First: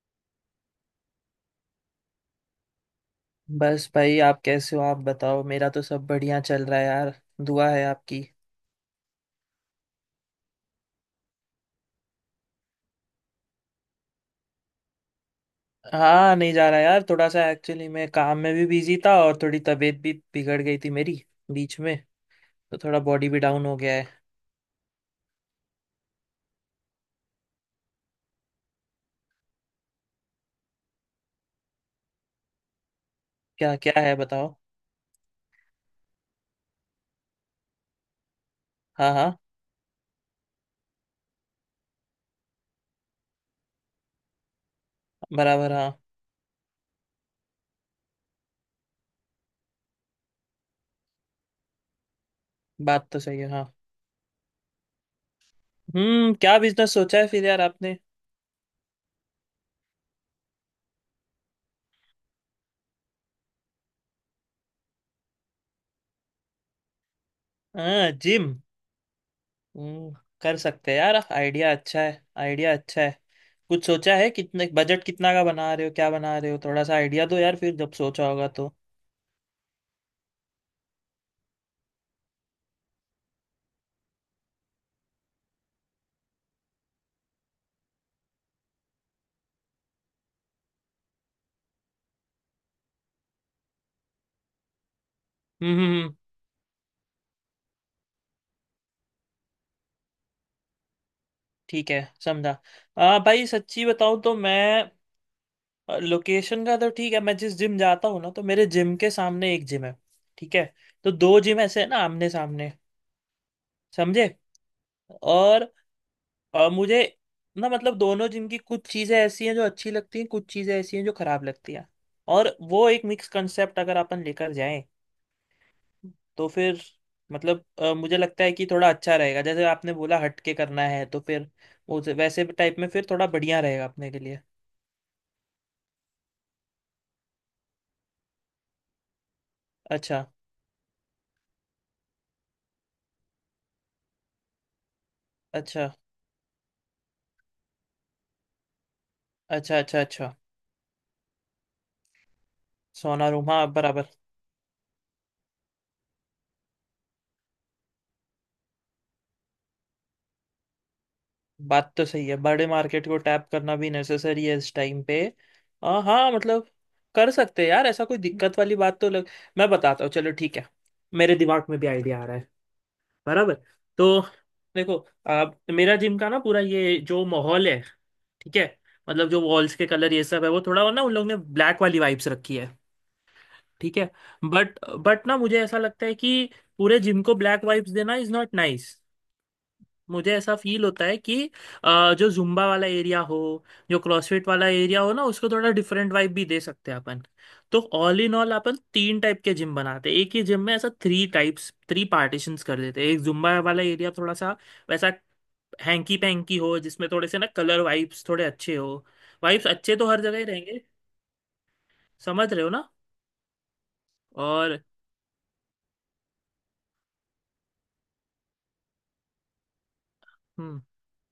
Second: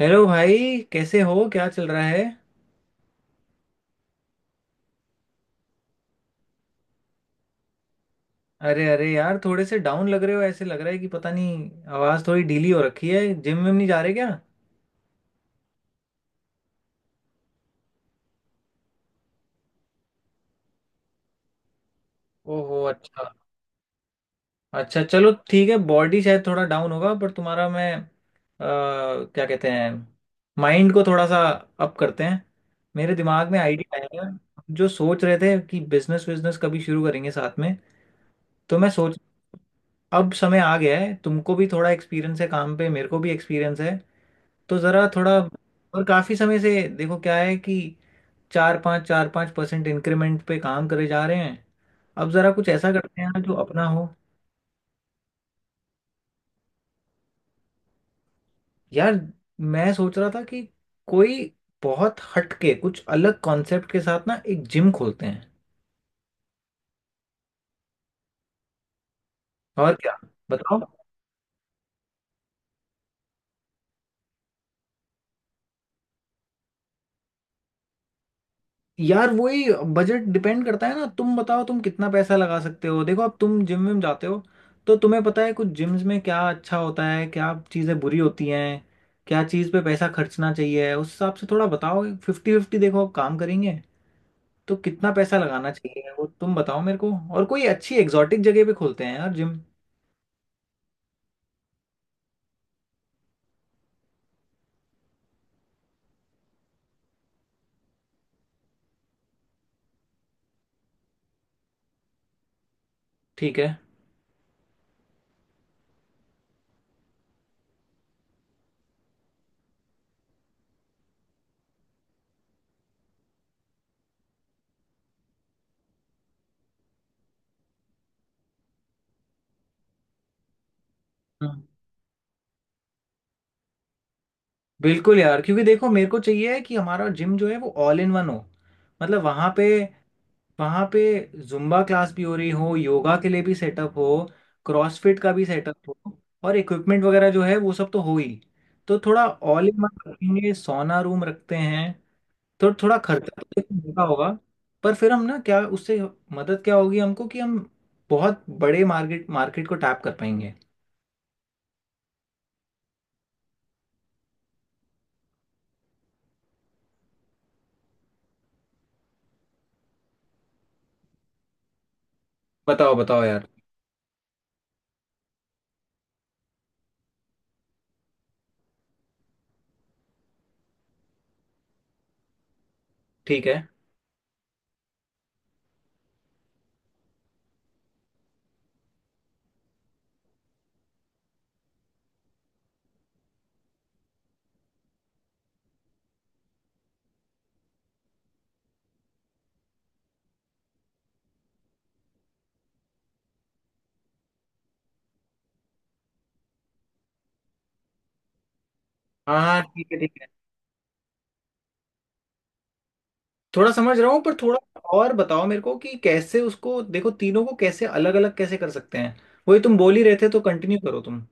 Hello भाई। कैसे हो, क्या चल रहा है? बस भाई, आप कैसे हो? आप बताओ, मेरा तो सब बढ़िया चल रहा है यार। दुआ है आपकी। अरे अरे यार, थोड़े से डाउन लग रहे हो। ऐसे लग रहा है कि पता नहीं, आवाज़ थोड़ी ढीली हो रखी है। जिम में नहीं जा रहे क्या? हाँ, नहीं जा रहा यार, थोड़ा सा एक्चुअली मैं काम में भी बिजी था, और थोड़ी तबीयत भी बिगड़ गई थी मेरी बीच में। तो ओहो, थोड़ा अच्छा। बॉडी भी डाउन हो गया है। अच्छा चलो, ठीक है। बॉडी शायद थोड़ा डाउन होगा, पर तुम्हारा मैं क्या कहते हैं, माइंड को थोड़ा सा अप करते हैं। मेरे दिमाग में क्या? क्या आइडिया है आया। बताओ। जो सोच रहे थे कि बिजनेस विजनेस कभी शुरू करेंगे साथ में, तो मैं हाँ सोच, हाँ, अब समय आ गया है। तुमको भी थोड़ा एक्सपीरियंस है काम पे, मेरे को भी एक्सपीरियंस है, तो जरा थोड़ा। बराबर, हाँ। और काफी समय से देखो क्या है कि चार पाँच परसेंट इंक्रीमेंट पे काम करे जा रहे हैं। अब जरा कुछ ऐसा बात करते तो हैं सही ना है, जो हाँ। अपना हो। हम्म, क्या बिजनेस सोचा है फिर यार आपने? यार, मैं सोच रहा था कि कोई बहुत हटके कुछ अलग कॉन्सेप्ट के साथ ना एक जिम खोलते हैं। हाँ, जिम। और हम्म, क्या, कर बताओ। सकते हैं यार, आइडिया अच्छा है, आइडिया अच्छा है। कुछ सोचा है? कितने बजट, कितना का बना रहे हो, क्या बना रहे हो? थोड़ा सा आइडिया दो यार, फिर जब सोचा होगा तो। यार वही, बजट डिपेंड करता है ना। तुम बताओ तुम कितना पैसा लगा सकते हो। देखो, अब तुम जिम में जाते हो तो तुम्हें पता है कुछ जिम्स में क्या अच्छा होता है, क्या चीज़ें बुरी होती हैं, क्या चीज़ पे पैसा खर्चना चाहिए। उस हिसाब से थोड़ा बताओ। फिफ्टी फिफ्टी देखो, अब काम करेंगे तो कितना पैसा लगाना हम्म चाहिए हम्म, वो तुम बताओ मेरे को। और कोई अच्छी एग्जॉटिक जगह पे खोलते हैं यार जिम। ठीक है, समझा। भाई सच्ची बताऊं तो मैं, लोकेशन का तो ठीक है, मैं जिस जिम जाता हूँ ना, तो मेरे जिम के सामने एक जिम है। ठीक है। तो दो जिम ऐसे है ना, आमने सामने। ठीक है। समझे? और मुझे ना मतलब, दोनों जिम की कुछ चीजें ऐसी हैं जो अच्छी लगती हैं, कुछ चीजें ऐसी हैं जो खराब लगती हैं। और वो एक मिक्स कंसेप्ट अगर अपन लेकर जाएं, तो फिर मतलब मुझे लगता है कि थोड़ा अच्छा रहेगा। जैसे आपने बोला हट के करना है, तो फिर हम्म, वो वैसे टाइप में फिर थोड़ा बढ़िया रहेगा अपने के लिए। बिल्कुल यार, क्योंकि देखो मेरे को चाहिए है कि हमारा जिम जो है वो ऑल इन वन हो। मतलब वहाँ पे अच्छा, वहाँ पे जुम्बा क्लास भी हो रही हो, योगा के लिए भी सेटअप हो, क्रॉसफिट का भी सेटअप अच्छा, हो, और इक्विपमेंट वगैरह जो है वो सब तो हो ही। तो थोड़ा ऑल अच्छा, इन अच्छा, वन अच्छा। रखेंगे, सोना रूम रखते हैं। तो थोड़ा खर्चा तो सोनारूमा, हाँ, देखो महंगा बराबर। होगा, पर फिर हम ना क्या उससे, मदद क्या होगी हमको कि हम बहुत बड़े मार्केट मार्केट को टैप कर पाएंगे। बात तो सही है, बड़े मार्केट को टैप करना भी नेसेसरी है इस टाइम पे। हाँ, मतलब कर सकते हैं यार, ऐसा कोई दिक्कत वाली बात तो लग। मैं बताता हूँ, चलो ठीक है, मेरे दिमाग में भी आइडिया आ रहा है। बताओ बताओ यार। बराबर। तो देखो, आप मेरा जिम का ना पूरा ये जो माहौल है, ठीक है, मतलब जो वॉल्स के कलर ये सब है, वो थोड़ा ना उन लोग ने ब्लैक वाली वाइब्स रखी है। ठीक है। ठीक है। बट बट ना मुझे ऐसा लगता है कि पूरे जिम को ब्लैक वाइब्स देना इज नॉट नाइस। मुझे ऐसा फील होता है कि जो जुम्बा वाला एरिया हो, जो क्रॉसफिट वाला एरिया हो ना, उसको थोड़ा डिफरेंट वाइब भी दे सकते हैं अपन। तो all in all, upon 3 type के जिम बनाते हैं एक ही जिम में, ऐसा थ्री टाइप्स थ्री पार्टीशंस कर देते हैं। एक जुम्बा वाला एरिया थोड़ा सा वैसा हैंकी पैंकी हो, जिसमें थोड़े से ना कलर वाइब्स थोड़े अच्छे हो। हाँ हाँ, वाइब्स ठीक अच्छे है तो ठीक हर है। जगह ही रहेंगे, समझ रहे हो ना? थोड़ा समझ रहा हूँ पर थोड़ा और और बताओ मेरे को कि कैसे उसको, देखो तीनों को कैसे अलग अलग कैसे कर सकते हैं। वही तुम बोल ही रहे थे तो कंटिन्यू हम्म, करो तुम।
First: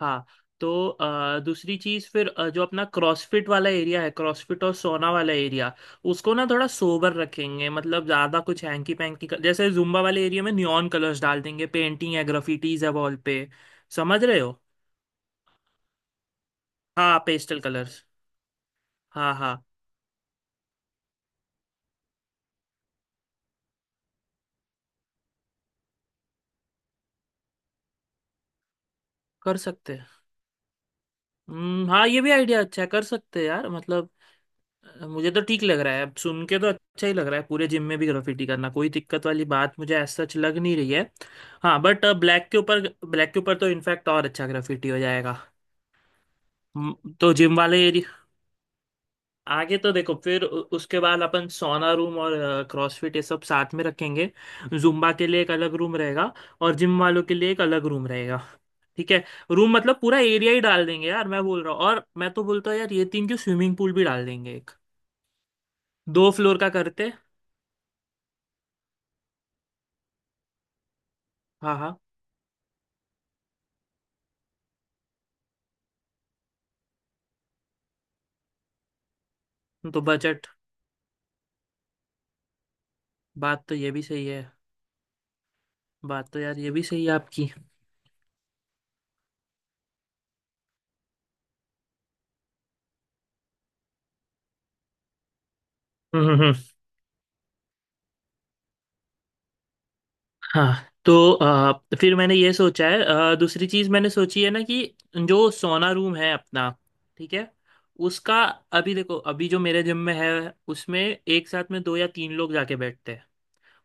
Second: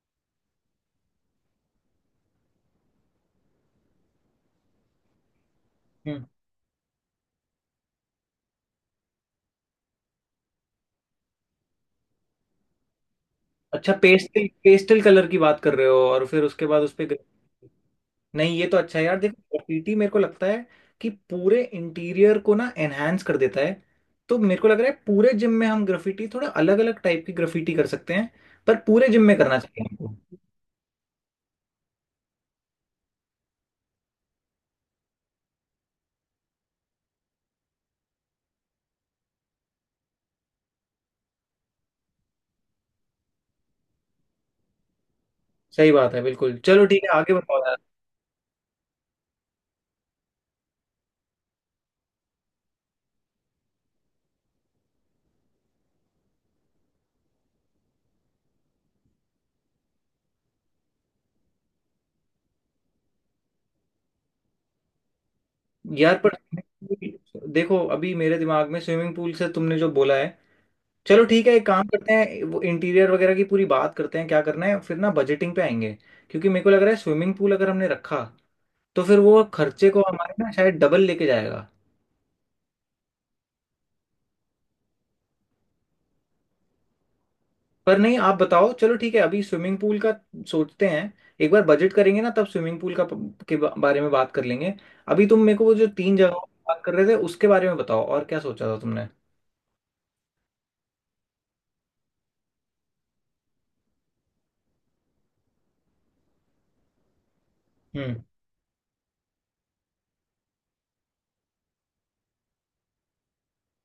हाँ। तो दूसरी चीज फिर, जो अपना क्रॉसफिट वाला एरिया है, क्रॉसफिट और सोना वाला एरिया, हम्म। उसको ना थोड़ा सोबर रखेंगे। मतलब ज्यादा कुछ हैंकी पैंकी जैसे जुम्बा वाले एरिया में नियॉन कलर्स डाल देंगे, पेंटिंग है, ग्राफिटीज है वॉल पे, अच्छा, समझ रहे पेस्टल हो? पेस्टल कलर की बात कर रहे हो, और फिर उसके बाद उस पे हाँ, ग्रे-। Pastel colours. नहीं, ये तो अच्छा है यार। हाँ देखो, हाँ, ग्राफिटी मेरे को लगता है कि पूरे इंटीरियर को ना एनहेंस कर देता है। तो मेरे को लग रहा है पूरे जिम में हम ग्राफिटी, थोड़ा अलग अलग टाइप की ग्राफिटी कर सकते हैं, पर पूरे जिम में कर करना चाहिए सकते हैं। हमको। हाँ, ये भी आइडिया अच्छा है, कर सकते हैं यार। मतलब मुझे तो ठीक लग रहा है, अब सुन के तो अच्छा ही लग रहा है। पूरे जिम में भी ग्राफिटी करना, कोई दिक्कत वाली बात मुझे एज सच लग नहीं रही है। हाँ, बट ब्लैक के ऊपर, ब्लैक के ऊपर तो इनफैक्ट और अच्छा ग्राफिटी हो जाएगा। सही बात है, बिल्कुल। चलो ठीक है, तो आगे जिम बताओ। वाले एरिया, आगे तो देखो, फिर उसके बाद अपन सोना रूम और क्रॉसफिट ये सब साथ में रखेंगे। जुम्बा के लिए एक अलग रूम रहेगा, और जिम वालों के लिए एक अलग रूम रहेगा। ठीक है? रूम मतलब पूरा एरिया ही डाल देंगे यार, मैं बोल रहा हूँ। और मैं तो बोलता हूँ यार, ये तीन क्यों, स्विमिंग पूल भी डाल देंगे एक, यार दो पर फ्लोर का करते। देखो, अभी मेरे दिमाग में स्विमिंग पूल से तुमने जो बोला है, चलो ठीक है एक हाँ काम हाँ, करते हैं, वो इंटीरियर वगैरह की पूरी बात करते हैं क्या करना है, फिर ना बजटिंग पे आएंगे। क्योंकि मेरे को लग रहा है स्विमिंग पूल अगर हमने रखा, तो फिर वो खर्चे तो को हमारे बजट, ना शायद डबल लेके जाएगा। बात तो ये भी सही है, बात तो यार ये भी सही है आपकी। पर नहीं, आप बताओ। चलो ठीक है, अभी स्विमिंग पूल का सोचते हैं। एक बार बजट करेंगे ना, तब स्विमिंग पूल का बारे में बात कर लेंगे। अभी तुम मेरे को वो जो तीन हम्म जगहों हम्म की हम्म। बात कर रहे थे उसके बारे में बताओ, और क्या सोचा था तुमने? हाँ, तो फिर मैंने ये सोचा है, दूसरी चीज मैंने सोची है ना कि जो सोना रूम है अपना, ठीक है, हम्म। उसका अभी देखो, अभी जो मेरे जिम में है, उसमें एक साथ में 2 या 3 लोग जाके बैठते हैं।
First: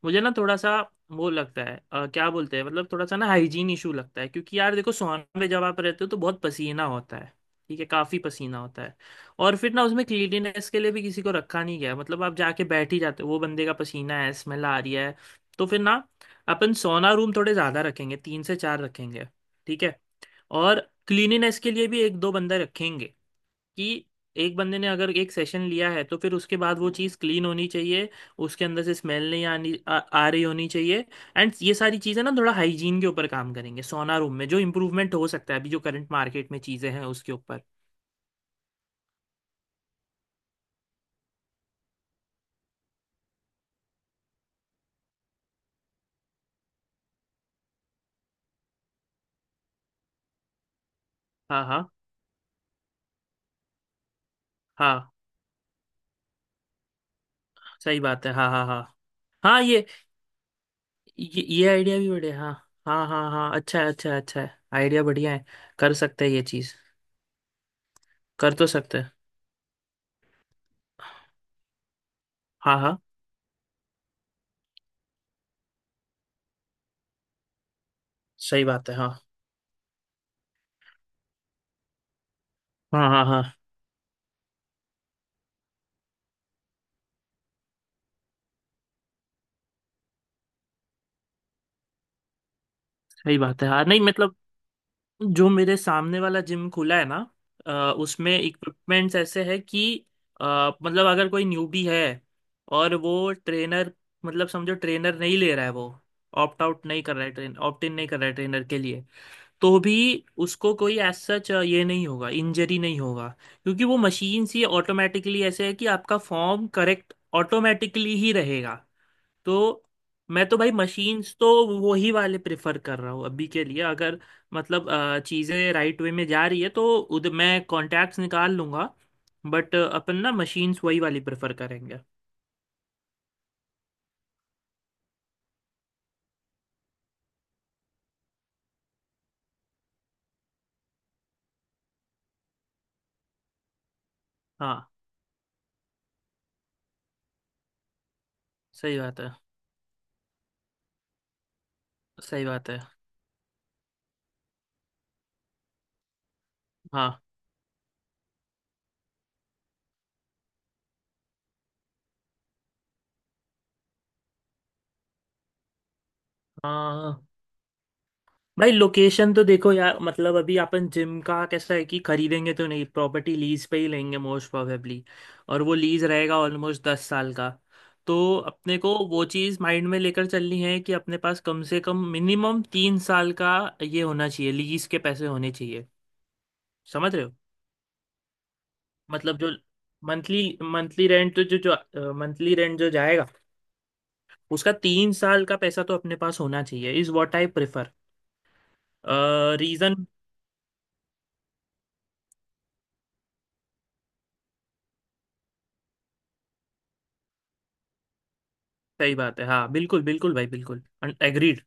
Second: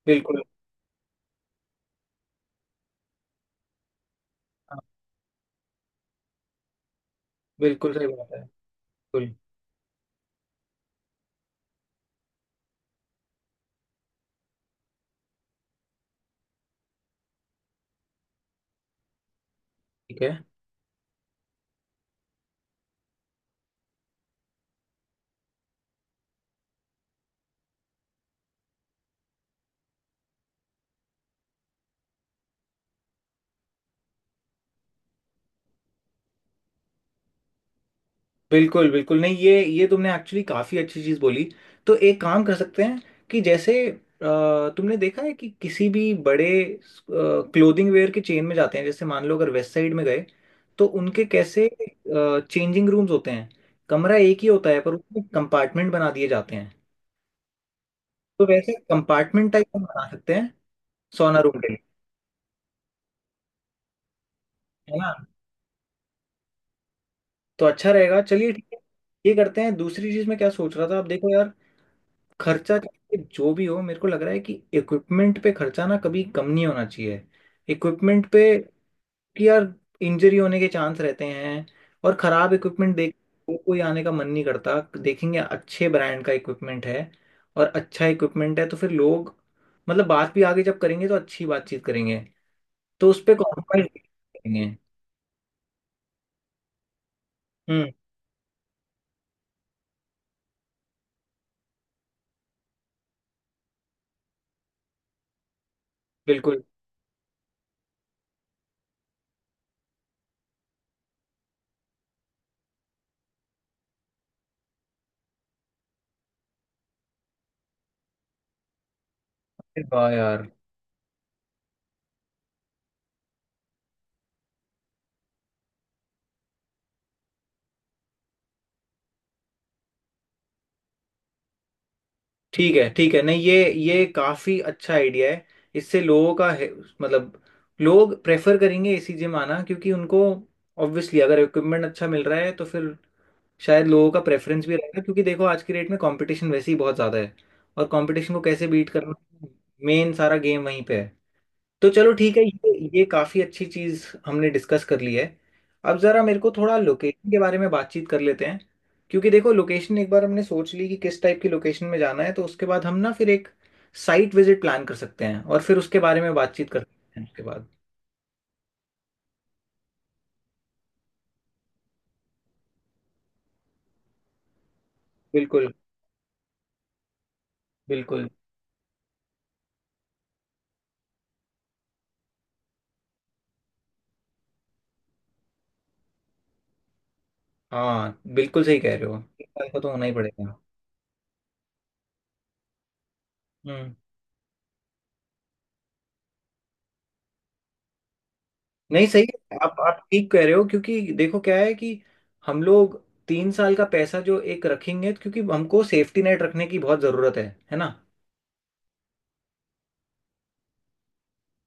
मुझे ना बिल्कुल। थोड़ा सा वो लगता है, क्या बोलते हैं, मतलब थोड़ा सा ना हाइजीन इशू लगता है। क्योंकि यार हाँ, देखो, सोन में जब आप रहते हो तो बहुत पसीना होता है। ठीक है, बिल्कुल सही काफी बात है। पसीना होता है। बिल्कुल। और फिर ना उसमें क्लीनिनेस के लिए भी किसी को रखा नहीं गया है। मतलब आप जाके बैठ ही जाते हो, वो बंदे का पसीना है, स्मेल आ रही है। तो फिर ना, अपन सोना रूम थोड़े ज्यादा रखेंगे, 3 से 4 रखेंगे। ठीक है। ठीक है। और क्लीनिनेस के लिए भी एक दो बंदे रखेंगे, कि एक बंदे ने अगर एक सेशन लिया है, तो फिर उसके बाद वो चीज़ क्लीन होनी चाहिए, उसके अंदर से स्मेल नहीं आनी आ रही होनी चाहिए। एंड ये सारी चीज़ें ना थोड़ा हाइजीन के ऊपर काम करेंगे, सोना रूम में जो इम्प्रूवमेंट हो सकता है अभी जो करंट मार्केट में चीज़ें हैं उसके ऊपर। बिल्कुल। बिल्कुल नहीं ये तुमने एक्चुअली काफ़ी अच्छी चीज़ बोली। तो एक काम कर सकते हैं कि जैसे, तुमने देखा है कि किसी भी बड़े क्लोथिंग वेयर के चेन में जाते हैं, जैसे मान लो अगर वेस्ट साइड में गए, तो उनके हाँ कैसे हाँ चेंजिंग रूम्स होते हैं, कमरा एक ही होता है पर हाँ, उसमें कंपार्टमेंट बना दिए जाते हैं। सही बात है। तो हाँ हाँ वैसे हाँ, कंपार्टमेंट हाँ टाइप हम ये, बना सकते हैं सोना ये, रूम ये के लिए। आइडिया भी बढ़िया, हाँ। हाँ हाँ हाँ, अच्छा है, अच्छा है, अच्छा है, है आइडिया ना? बढ़िया है। कर सकते हैं ये चीज़, तो अच्छा रहेगा, चलिए कर ठीक तो है। सकते हैं। ये करते हैं। दूसरी चीज़ में क्या सोच रहा था, आप देखो यार, हाँ खर्चा हाँ, चाहे जो भी हो, मेरे को लग रहा है कि इक्विपमेंट पे खर्चा ना कभी कम नहीं होना चाहिए। इक्विपमेंट पे सही बात है। हाँ कि यार, इंजरी होने के चांस रहते हैं, और खराब इक्विपमेंट हाँ हाँ, हाँ कोई आने का मन नहीं करता। देखेंगे अच्छे ब्रांड का इक्विपमेंट है, और अच्छा इक्विपमेंट है तो फिर लोग, मतलब बात भी आगे जब करेंगे तो अच्छी बातचीत करेंगे। तो उस पर सही बात है, हाँ कॉम्प्रोमाइज नहीं, मतलब करेंगे। जो मेरे सामने वाला जिम खुला है ना, अ, हम्म, उसमें इक्विपमेंट्स ऐसे है कि अ, मतलब अगर कोई न्यूबी है और वो ट्रेनर, मतलब समझो ट्रेनर नहीं ले रहा है, वो ऑप्ट बिल्कुल। आउट नहीं कर रहा है, ट्रेन ऑप्ट इन नहीं कर रहा है ट्रेनर के लिए, तो भी उसको कोई एज सच ये नहीं होगा, इंजरी नहीं होगा। क्योंकि वो मशीन सी ऑटोमेटिकली ऐसे है कि आपका फॉर्म करेक्ट ऑटोमेटिकली ही रहेगा। अरे तो वाह यार। मैं तो भाई, मशीन्स तो वो ही वाले प्रेफर कर रहा हूँ अभी के लिए। अगर मतलब चीज़ें राइट वे में जा रही है तो उधर मैं कॉन्टैक्ट्स निकाल लूँगा। बट अपन ना मशीन्स वही वाली प्रेफर करेंगे। ठीक है ठीक है, नहीं ये काफी अच्छा आइडिया है। इससे लोगों का है, मतलब लोग प्रेफर करेंगे एसी जिम आना, क्योंकि उनको ऑब्वियसली अगर इक्विपमेंट अच्छा मिल रहा है, तो फिर शायद लोगों का प्रेफरेंस भी हाँ, रहेगा। क्योंकि देखो आज की डेट में कंपटीशन वैसे ही बहुत ज़्यादा है, और कंपटीशन को कैसे बीट सही करना, बात है, मेन सारा गेम वहीं पे है। तो चलो ठीक है, सही बात ये है। ये काफ़ी अच्छी चीज़ हमने डिस्कस कर ली है। अब ज़रा मेरे को थोड़ा हाँ लोकेशन के बारे में बातचीत कर लेते हैं। क्योंकि देखो, लोकेशन एक बार हमने सोच ली कि किस टाइप की लोकेशन में जाना है, तो उसके बाद हम ना फिर एक साइट विजिट प्लान कर सकते हैं, और फिर उसके बारे में बातचीत कर हाँ हाँ, सकते हाँ। हैं उसके बाद। भाई लोकेशन तो देखो यार, मतलब अभी अपन जिम का कैसा है कि खरीदेंगे तो नहीं, प्रॉपर्टी लीज पे ही लेंगे, मोस्ट प्रोबेबली। और बिल्कुल। वो लीज रहेगा ऑलमोस्ट 10 साल का। तो बिल्कुल। अपने को वो चीज़ माइंड में लेकर चलनी है कि अपने पास कम से कम मिनिमम 3 साल का ये होना चाहिए, लीज के पैसे होने चाहिए, समझ रहे हो? हाँ बिल्कुल सही कह रहे हो, मतलब एक जो साल का तो होना ही मंथली, पड़ेगा। मंथली रेंट तो, जो जो मंथली रेंट जो जाएगा, हम्म। उसका 3 साल का पैसा तो अपने पास होना चाहिए, इज व्हाट आई प्रेफर। नहीं सही है, आप रीजन। ठीक कह रहे हो। क्योंकि देखो क्या है कि हम लोग तीन साल का पैसा जो एक रखेंगे, तो क्योंकि हमको सेफ्टी नेट रखने की बहुत ज़रूरत है। है ना? सही बात है, हाँ बिल्कुल, बिल्कुल भाई, बिल्कुल, एग्रीड।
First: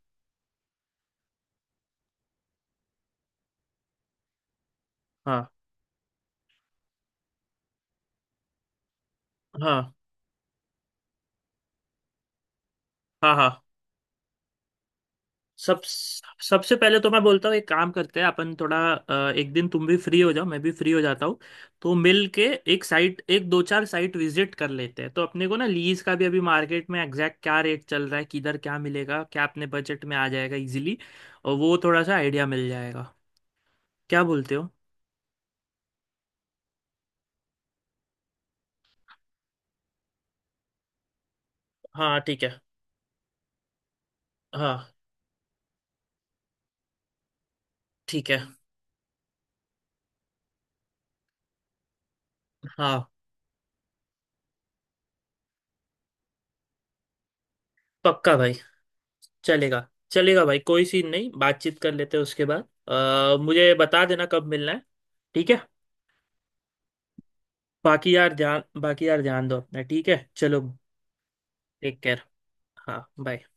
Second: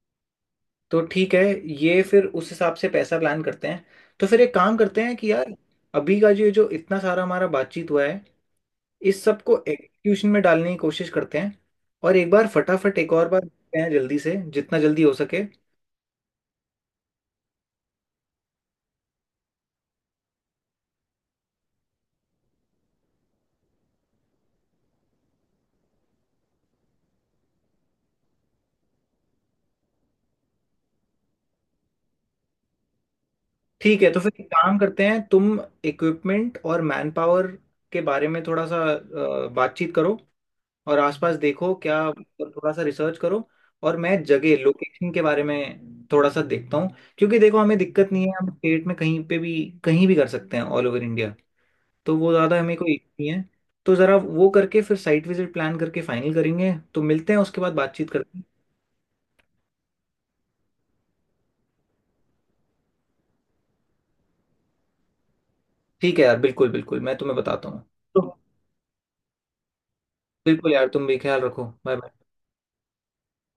तो ठीक है, ये फिर उस हिसाब से पैसा प्लान करते हैं। तो फिर एक काम करते हैं कि हाँ यार, अभी का जो जो इतना सारा हमारा बातचीत हुआ है, इस सब को हाँ एग्जीक्यूशन में डालने की कोशिश करते हैं, और एक बार फटाफट एक और हाँ, बार हाँ। देखते हैं जल्दी से, जितना जल्दी हो सके। सब सबसे पहले तो मैं बोलता हूँ, एक काम करते हैं अपन, थोड़ा एक दिन तुम भी फ्री हो जाओ, मैं भी फ्री हो जाता हूँ, तो मिल के एक साइट, एक दो चार साइट विजिट कर लेते हैं, तो अपने को ना लीज का भी अभी मार्केट में एग्जैक्ट क्या रेट चल रहा है, किधर क्या मिलेगा, क्या अपने बजट में आ जाएगा इजीली, और वो थोड़ा सा आइडिया मिल जाएगा। ठीक है। तो क्या फिर एक बोलते हो? काम करते हैं, तुम इक्विपमेंट और मैन पावर के बारे में थोड़ा सा बातचीत करो, और आसपास देखो, क्या हाँ ठीक है, थोड़ा सा रिसर्च करो। और मैं जगह, हाँ लोकेशन के बारे में थोड़ा सा देखता हूँ। क्योंकि देखो हमें दिक्कत नहीं ठीक है, है, हम स्टेट में कहीं पे भी, कहीं भी कर सकते हैं, ऑल ओवर इंडिया। तो वो ज़्यादा हमें कोई हाँ। issue नहीं है। तो ज़रा वो करके फिर साइट विजिट प्लान करके फाइनल करेंगे, तो मिलते हैं उसके बाद बातचीत पक्का करते हैं। भाई, चलेगा चलेगा भाई, कोई सीन नहीं, बातचीत कर लेते हैं उसके बाद, मुझे बता देना कब मिलना है। ठीक है। ठीक है यार, बिल्कुल बिल्कुल, मैं तुम्हें बताता हूँ। बाकी तो यार ध्यान, बाकी यार ध्यान दो अपना, ठीक है, चलो, बिल्कुल यार, तुम भी ख्याल रखो। Take bye. केयर। हाँ bye।